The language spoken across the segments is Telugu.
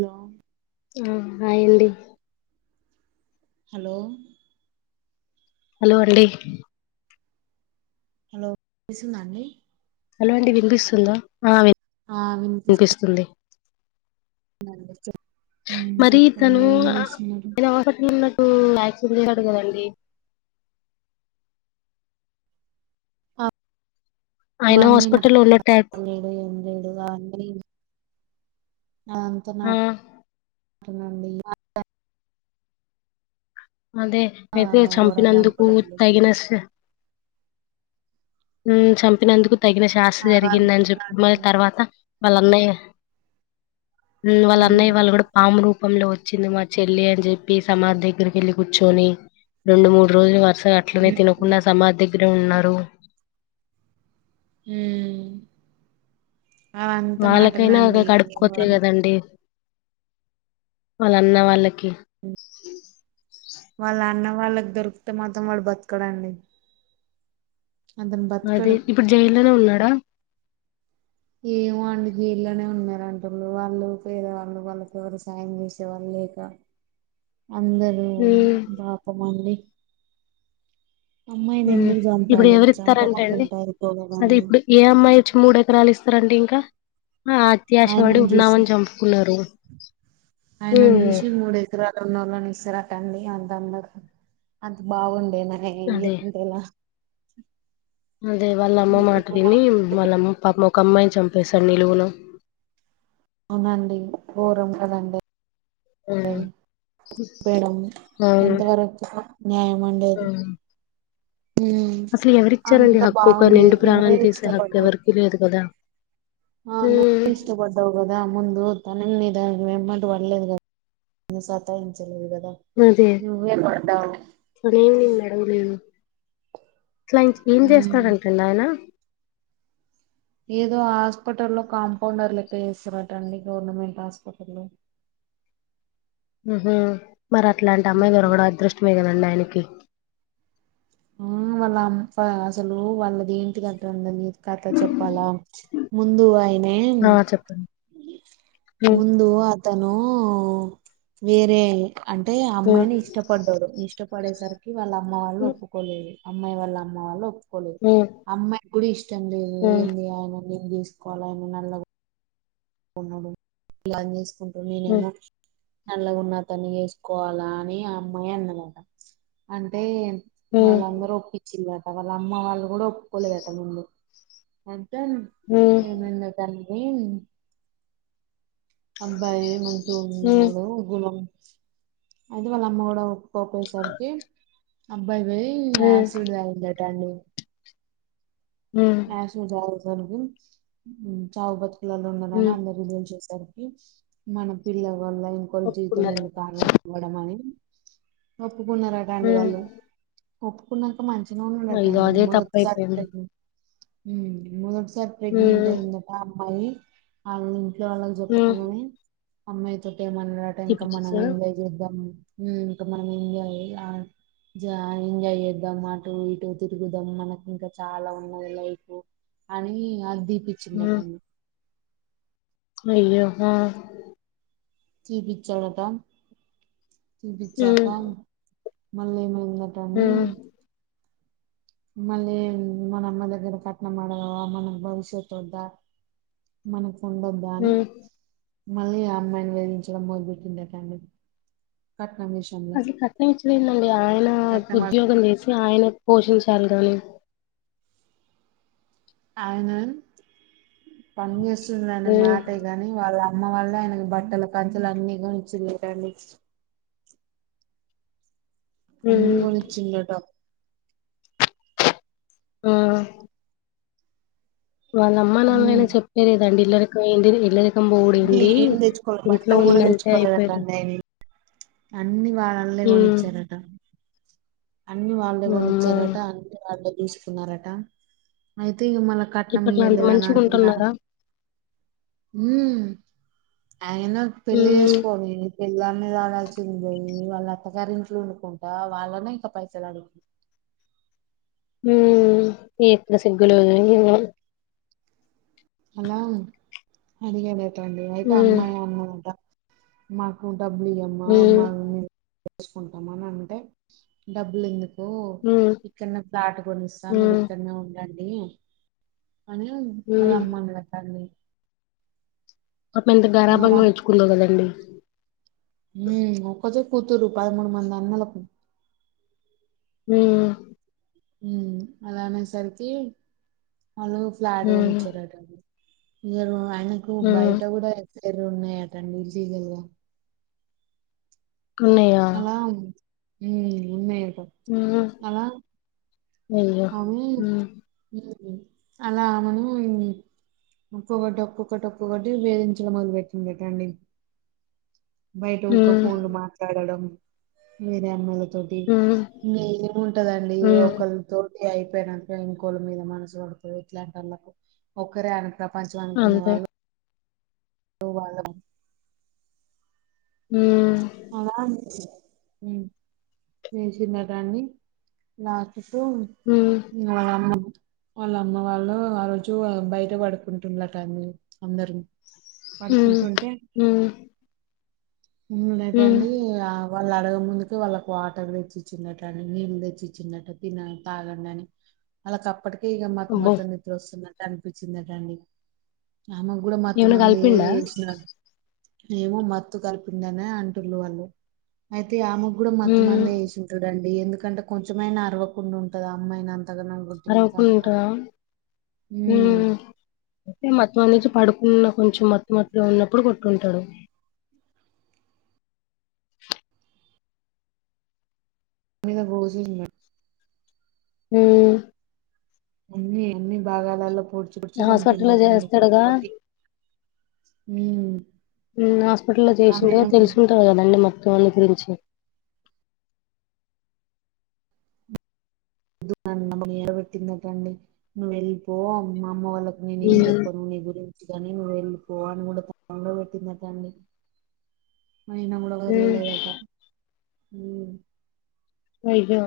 హలో ఉ హయ్ అండి హలో హలో అండి హలో వినిపిస్తుందా అండి హలో అండి వినిపిస్తుందా ఆ విన్ ఆ వినిపి ఉమ్ [inaudible] మరి చెప్పండి తను ఏం [unintelligible] చేస్తున్నారు యాక్షన్ చేసాడు కదండి అ ఆయన వన్నీ హాస్పిటల్లో [unintelligible] ఉన్నట్టు యాక్- లేడు కావండి అదంతా ఆ నానండి అదే ఆ అయితే కూర చంపినందుకు చంపుడండి తగిన ఊమ్ చంపినందుకు తగిన శాస్సి అవంతా జరిగిందని చెప్పి మళ నాటు. తర్వాత వాళ్ళ అన్నయ్య ఊం వాళ్ళ ఉమ్ అన్నయ్య వాళ్ళు గూడా పాము రూపంలో వచ్చింది మా చెల్లి అని చెప్పి సమాద్దెగ్గరికెళ్ళి కూర్చోని రెండు మూడు రోజులు వరుసగా అట్లనే ఉమ్ తినకుండా సమాధి దగ్గరే ఉన్నారు ఊమ్ వాళ్ళకైనా ఒగ నాటనండి కడుపు కోతే వా- కదండి వాళ్ళ అన్న వాళ్ళకి ఉ వాళ్ళ అన్న వాళ్ళక్ దొరుక్తే మాత్రం వాడు బతకడండి అతను అదే బతకడు ఇప్పుడు జైల్లోనే ఉన్నాడా ఏమో అండి జైల్లోనే ఉన్నారంటుర్రు వాళ్ళు పేదవాళ్ళు వాళ్ళకి ఎవరు సాయం చేస్ ఎవరు లేక అందరు ఉమ్ పాపమండి అమ్మాయిని ఉమ్ ఎందుకు ఇప్పుడు చంపాలి ఎవరిత్తారంట అండి చంపకుండా అదే అయిపోగదండి ఇప్పుడు ఏ అమ్మాయి వచ్చి మూడు ఎకరాలు ఇస్తారండి ఇంకా అఆ అత్యాసపడి ఆయనను ఉన్నా చూసి ఆమెని చంపుకున్నారు [unintelligible] నోళ్ళని ఇస్తరట అండి అంత అందగ అంత బాగుండేన ఏం అదే [unintelligible] ఎలా అదే వాళ్ళ అమ్మ మాట విని వాళ్ళమ్మ పాపం ఒక అమ్మాయిని చంపేశాడు నిలువున అవునా అండి గోరం కదండి ఉమ్ మేడమ్ అవును ఎంతవరకు న్యాయం అండి అది ఉమ్. ఉమ్ అసలు ఎవరిచ్చారండి అంత హక్కు ఒక బాగుంది నిండు నువ్వే ప్రాణాన్ని తీసే హక్కు ఇష్టపడ్డావు ఎవరికి లేదు కదా అవును ఉమ్, ఇష్టపడ్డ ఔను గదా ముందూ తనని దాని వెంట పడలేదు సతాయించలేదు గదా నువ్వే పడ్డావు గుడ్ ఈవినింగ్ మేడమ్ నేను అసలు ఏం ఉమ్. చేస్తాడంట ఆయన ఏదో హాస్పిటల్లో కాంపౌండర్ లెక్క చేస్తాడట అండి గవర్నమెంట్ హాస్పిటల్లో ఆమ్ హా మరి అట్లాంటి అమ్మాయి దొరకడం అదృష్టమే కదండి ఆయనకి ఉమ్ వాళ్ళ అమ్ అ అసలు వాళ్ళది ఏంటి కథ అన్నది నీకు కథ చెప్పాలా ముందు అయినే ఆ చెప్పండి ఉ ముందూ అ తనూ వేరే అంటే ఉ అమ్మాయిని ఇష్టపడ్డాడు ఇష్టపడేసరికి కి వాళ్ళ అమ్మ వాళ్ళు ఉ ఒప్పుకోలేదు అమ్మాయి వాళ్ళ అమ్మ వాళ్ళు ఒప్పుకోలేదు ఉ అమ్మాయి కూడా ఇష్టం లేదు ఉ ఏంది ఆయన నేను చేసుకోవాల ఆయన నల్లగ ఉన్నాడు ఇగా ఆయనీ చేసుకుంటూ ఉ నేనేమో నల్లగున్న అతన్ని చేసుకోవాలా అని ఆ అమ్మాయి అన్నదట అంటే ఉ వాళ్ళందరూ ఒప్పిచ్చిందట వాళ్ళ అమ్మ వాళ్ళు గూడా ఒప్పుకోలేదట ముందు అంతన్ ఉ ఉ ఏమైందొ దాని అబ్బాయి మంచిగ ఉన్నాడు గుణం అయితే వాళ్ళ అమ్మ గూడా ఒ కోపేసరికి అబ్బాయి పోయి యాసిడ్ తగిండట అండి ఉ యాసిడ్ తాగే సరికి చావు బతుకులలో ఉ ఉన్నాడను అందరికి తెల్చేసారు కి మన పిల్ల వల్ల ఇంకోరు జీవితం ఒప్పుకున్నారు ఎందుకు ఆగం అవడం అని ఒప్పుకున్నారట ఉ అండి వాళ్ళు ఒప్పుకున్న క మంచి మొగుడు అట అయ్యో అండి అదే మొదటిసారి తప్పయిపోయింది ప్రెగ్ [unintelligible] ఊమ్ మొదటిసారి ఉ ప్రెగ్నెంట్ అయిందట అమ్మాయి ఆ ఇ ఇంట్లోకి వాళ్ళకి ఉ చెప్పకుండనే అమ్మాయి తోటి ఏమన్నడట ఇంకా మనం తీపిచ్చేసారా ఎంజాయ్ చేద్దాము ఊమ్ ఇంక మనం ఎంజాయ్ ఆ జాలిగా చేద్దామా అటు ఇటు తిరుగుదాం మనకి ఇంకా చాలా ఉన్ నాది లైఫు అనీ అది తీపించిందంట ఉ అండి అయ్యో హ చూపించాడట ఉ చూపించాక మళ్ళీ ఏమైందొ ఉ కానీ మళ్ళీ మన అమ్మ దగ్గర కట్నం అడగాల అ మన భవిష్యత్తు వద్ద మనకు ఉండోద్దా ఉ అని మళ్ళీ అమ్మాయిని వేధించడం మొదలుపెట్టిందట అండి కట్నం విషయంలో అసలు కట్టనించలేందండి ఆయన కట్నం అడు ఉద్యోగం చేసి ఆయన పోషించాలి గాని. ఆయన పని చేేస్తుండ ఆయన ఉ మాట కాని వాళ్ళ అమ్మ వాళ్ళ ఆయనకు బట్టల పంచలు అన్ని కూడా కొనిచ్చిలేదండి ఉ అన్ని కొనిచింది అంట ఆ వాళ్ళ అమ్మ నాళైనా ఉమ్ చెప్పలేదండి ఇల్లరికి ఇల్లరికి అన్ని పకంబోడింది ఏం తెచ్చుకోలే ఇంట్లో బట్టలు కూడా ఉందంటే అయిపోయది తెచ్చుకోలేదటండి ఆయన అన్ని వాళ్ళలే హ్మ్ కొనిచ్చారట అన్ని వాళ్ళే వామ్మో కొనిచ్చారట అన్ని వాళ్ళే చూసుకున్నారట అయితే ఇక మళ కట్నం ఇప్పట్లో అంత ఇయలేదాని అంటందా. మంచిగుంటున్నారా అయన పెళ్లి హ్మ్ పోనీ పిల్లన్న ఆడాల్సి ఉంద వాళ్ళు అత్తగారి ఇంట్లో వండుకుంటా వాళ్ళనే ఇంకా పైసలులాడుతుంది ఈ ఇక్కడ సిగ్గులు అలా అడిగేలేటండి అయితే హ్మ్ అమ్మాయి అన్నందట మాకు డబ్బులుమ్మా హ్మ్ మా చేసుకుంటాంని అంటే డబ్బులు ఎందుకు హ ఇక్కడనే ప్లాట్ కొనిస్తా మీరు ఇక్కడనే ఉండండి. అనీ మ హ్మ్ అమ్మ మడక్కడి పాప ఎంత వాళ్ళ గరాబంగా మెచ్చుకుందవు కదండి. ఒక్కతే కూతురు పదమూడు మంది అన్నలకు హ అలా అనేసరికి వాళ్ళు ఫ్లాట్ కూడా కొని హ్మ్ ఇచ్చారుట అండి ఇ ఆయనకు హ్మ్ బయట కూడా ఎరు ఉన్నాయాటండి ఇలీగల్ గా ఉన్నాయా అలా ఉన్నయాట ఉ అవి అలా మను ఒక్కొక్కటి ఒక్కొక్కటి ఒక్కొక్కటి వేధించల మొదలు పెట్టిందిటండి. బయట ఉకే హ్మ్ ఫోన్లు మాట్లాడడం వేరే అమ్మలతో హ్మ్ ఇంకా ఏముంటదండి హ్మ్ ఒకరు తోటి అయిపోయినక ఇంకోల మీద మనసు పడుతుంది ఇట్లాంటి వాళ్ళలకు ఒక్కరే అనక పచవాన్కు అంతే వాళు వాళ హ అలా [inaudible] హ వాళ్ళ అమ్మ వాళ్ళ అమ్మ వాళ్ళు ఆ రోజు బయట పడుకుంటుండలటన్ని అందరిని హ లేటండి ఆ వాళ్ళు అడగ ముందుకి వాళ్ళకి వాటర్ తెచ్చిచ్చినట్టు అండి నీళ్ళు తెచ్చిచ్చినట్టు తినని తాగండి అని అలాక అప్పటికే ఇక మత అబ్బో! మతు నిద్ర వస్తున్నట్టు అనిపించిందటండి అమే కూడా మత్తు ఏమైనా మందు కలిపిండా? చేసిన మేమో మత్తు కలిపి అంటుు వాళ్ళు అయితే ఆమెకు కూడా మత్ హ్మ్. మంది వేసారు చూడండి ఎందుకంటే కొంచెమైనా అరవకుండా ఉంటది అమ్మాయిని అంతగానం అ అరవకుండా ఉంటదా ఆ ఉమ్ అంటే మధ్యలో లేచి పడుకున్న కొంచెం మత్తు మత్తులో ఉన్నప్పుడు కొట్టుంటాడు మీ బోజున్నా ఉ అన్ని అన్ని భాగాలలో పొడ్చి పడ్చి హాస్పిటల్‌లో చంపిండటండి కొట్టి చేస్తాడుగా కొట్టి ఉ హాస్పిటల్లో చేసిండుగ తెలుసు ఉంటారు కదండి మొత్తం వాని గురించి మ్ ఏరబెట్టిందిటండి నువ్వు వెళ్ళిపో మా అమ్మ వాళ్ళ నేనే ఏం హ్మ్. చెప్పను నీ గురించి కాని నువ్వు వెళ్ళి పోవని కూడా దనంగా పెట్టిందట అండి అయినా కూడా వదల హ్మ్. లేదట ఉ అయ్యో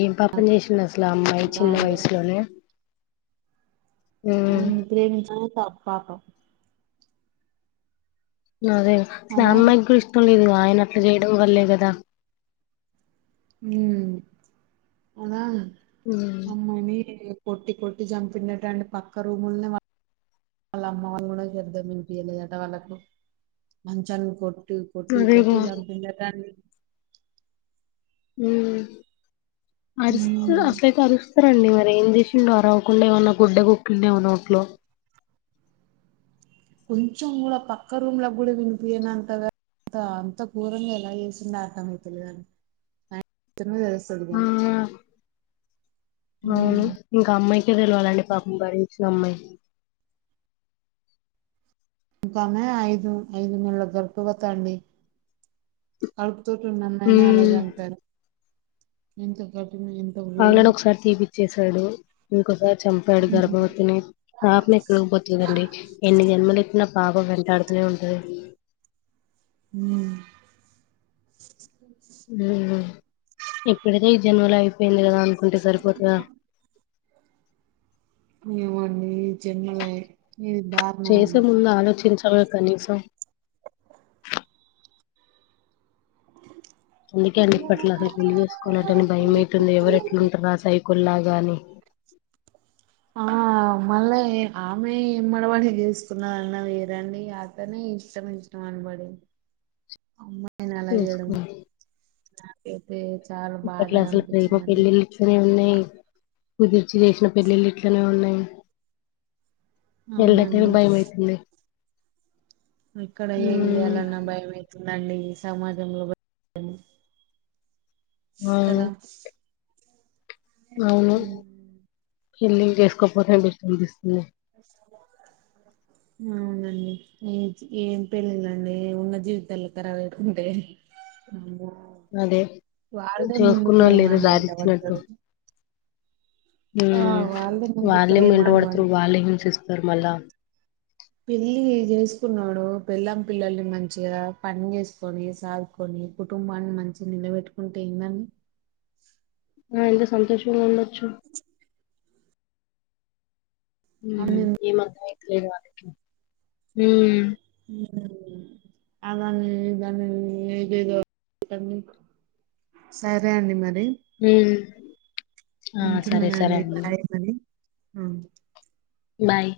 ఏ పాపం చేేసిడో ఇట్లా అమ్మాయి ఇంకా చిన్న అందరూ వయసులోనే హ్మ్. వాని ప్రేమించడమే పా పాపం అదే అట్లా అలా అమ్మాయికి కూడా ఇష్టం లేదు ఆయన అట్లా చేయడం వల్లే కదా ఉ అదా హ్మ్. అమ్మ నీ కొట్టి కొట్టి చంపిండట పక్క రూముల్నే వాళ్ళ అమ్మ వాళ్ళ కూడా శబ్దం వినిపియలేదట వాళ్ళకు మంచాన్ని కొట్టి కొట్టి అదేగా! కొట్టి చంపిండంట అని ఉ అరిస్త ఉమ్ అసలైతే అరుస్తే అరుస్తారండీ మరి ఏం చేసిండో ఆ రావకుండా ఏమైన్నా గుడ్డ కుక్కిండో ఏమైనా నోట్లో కొంచెం కూడా పక్క రూమ్ లా కూడా వినిపియనతంగ అ అంత గోరంగా ఎలా చేసిండో అర్థమైతలేదండి తెలుస్తది ఆ గాని అవును ఉమ్ ఇంకా అమ్మాయికే తెలివాలండి పాపం భరించిన అమ్మాయికి ఇంకా ఆమె ఐదు ఐదు నెలల గర్భవత అండి కడుపుతో ఉన్న అమ్మాయినే అలా ఉమ్, చంపారు ఎంత కఠిన ఘోరం ఆల్రెడీ ఒకసారి తీపిచ్చేసాడు ఇంకోసారి చంపాడు ఉమ్ గర్భవతిని పాపం ఎక్కడ లేదండి ఎన్ని జన్మలేతిన పాపం వెంటాడుతూనే ఉంటది ఉ ఎప్పుడైతే ఈ జన్మలో అయిపోయింది కదా అనుకుంటే సరిపోతదా ఏమో అండి ఈ జన్మలయ్ చేసే ముందు ఆలోచించాలగ కనీసం అందుకే ఇప్పట్లో అసలు పెళ్లి చేసుకోవాలంటనే భయం అవుతుంది ఎవరు ఎట్లు ఉంటారా ఆ సైకోల్లాగా అని మమ్మల్ళే ఆమె ఏమడీబడి చేసుకున్నదీ వేరండి అతనే ఇష్టం ఇష్టం అనిబడి అమ్మాయి నీ అలా చేేయడం చేసుకోవాలి నాకైతే చాలా బాధగా అనిపించింది అండి ఇట్నే ఉన్నాయి కుదిర్చి చేసిన పెళ్ళిళ్ళు ఇట్లనే ఉన్నాయి పెళ్ళంటనే అవునండి భయమైతుంది ఎక్కడ ఏది చేయాలన్న భయమే అవుతుదండి ఈ భ సమాజంలో అవును కదా అవును పెళ్లిళ్లు చేసుకోకపోతే బెస్ట్ అనిపిస్తుంది అ అవునండి ఏ ఏం పెళ్ళిళండీ ఉన్న జీవితాలే కరాబైతుంటే అమ్మో అదే వళ్దే ముందు చేసుకున్న వాళ్ళు ఏదో ప్రేమాని వెంట దారిచ్చినట్టు బడుతరు ఉమ్ వాళ్ళదే ముందు వాళ్ళే ప్రేమ మెంట అని పడతరు వాళ్లే హింసిస్తరు మళ్ళా పెళ్లీ జేసుకున్నాడు పెళ్లాం పిల్లల్ని మంచిగా పన్జేసుకొని సా కొని కుటుంబాన్ని మంచి నిలబెట్టుకుంటే ఏందని ఆ ఎంత సంతోషంగుండొచ్చు ఉమ్ అని ఏం అర్థమైతే లేదు వానికి ఉమ్మ్ ఊ అదని ఇదన్ని ఏదేదో [unintelligible] సరే అండి మరి ఉమ్ ఆ సరే సరే ఉంటున్నానండి అండి బాయ్ మరి ఆ బాయ్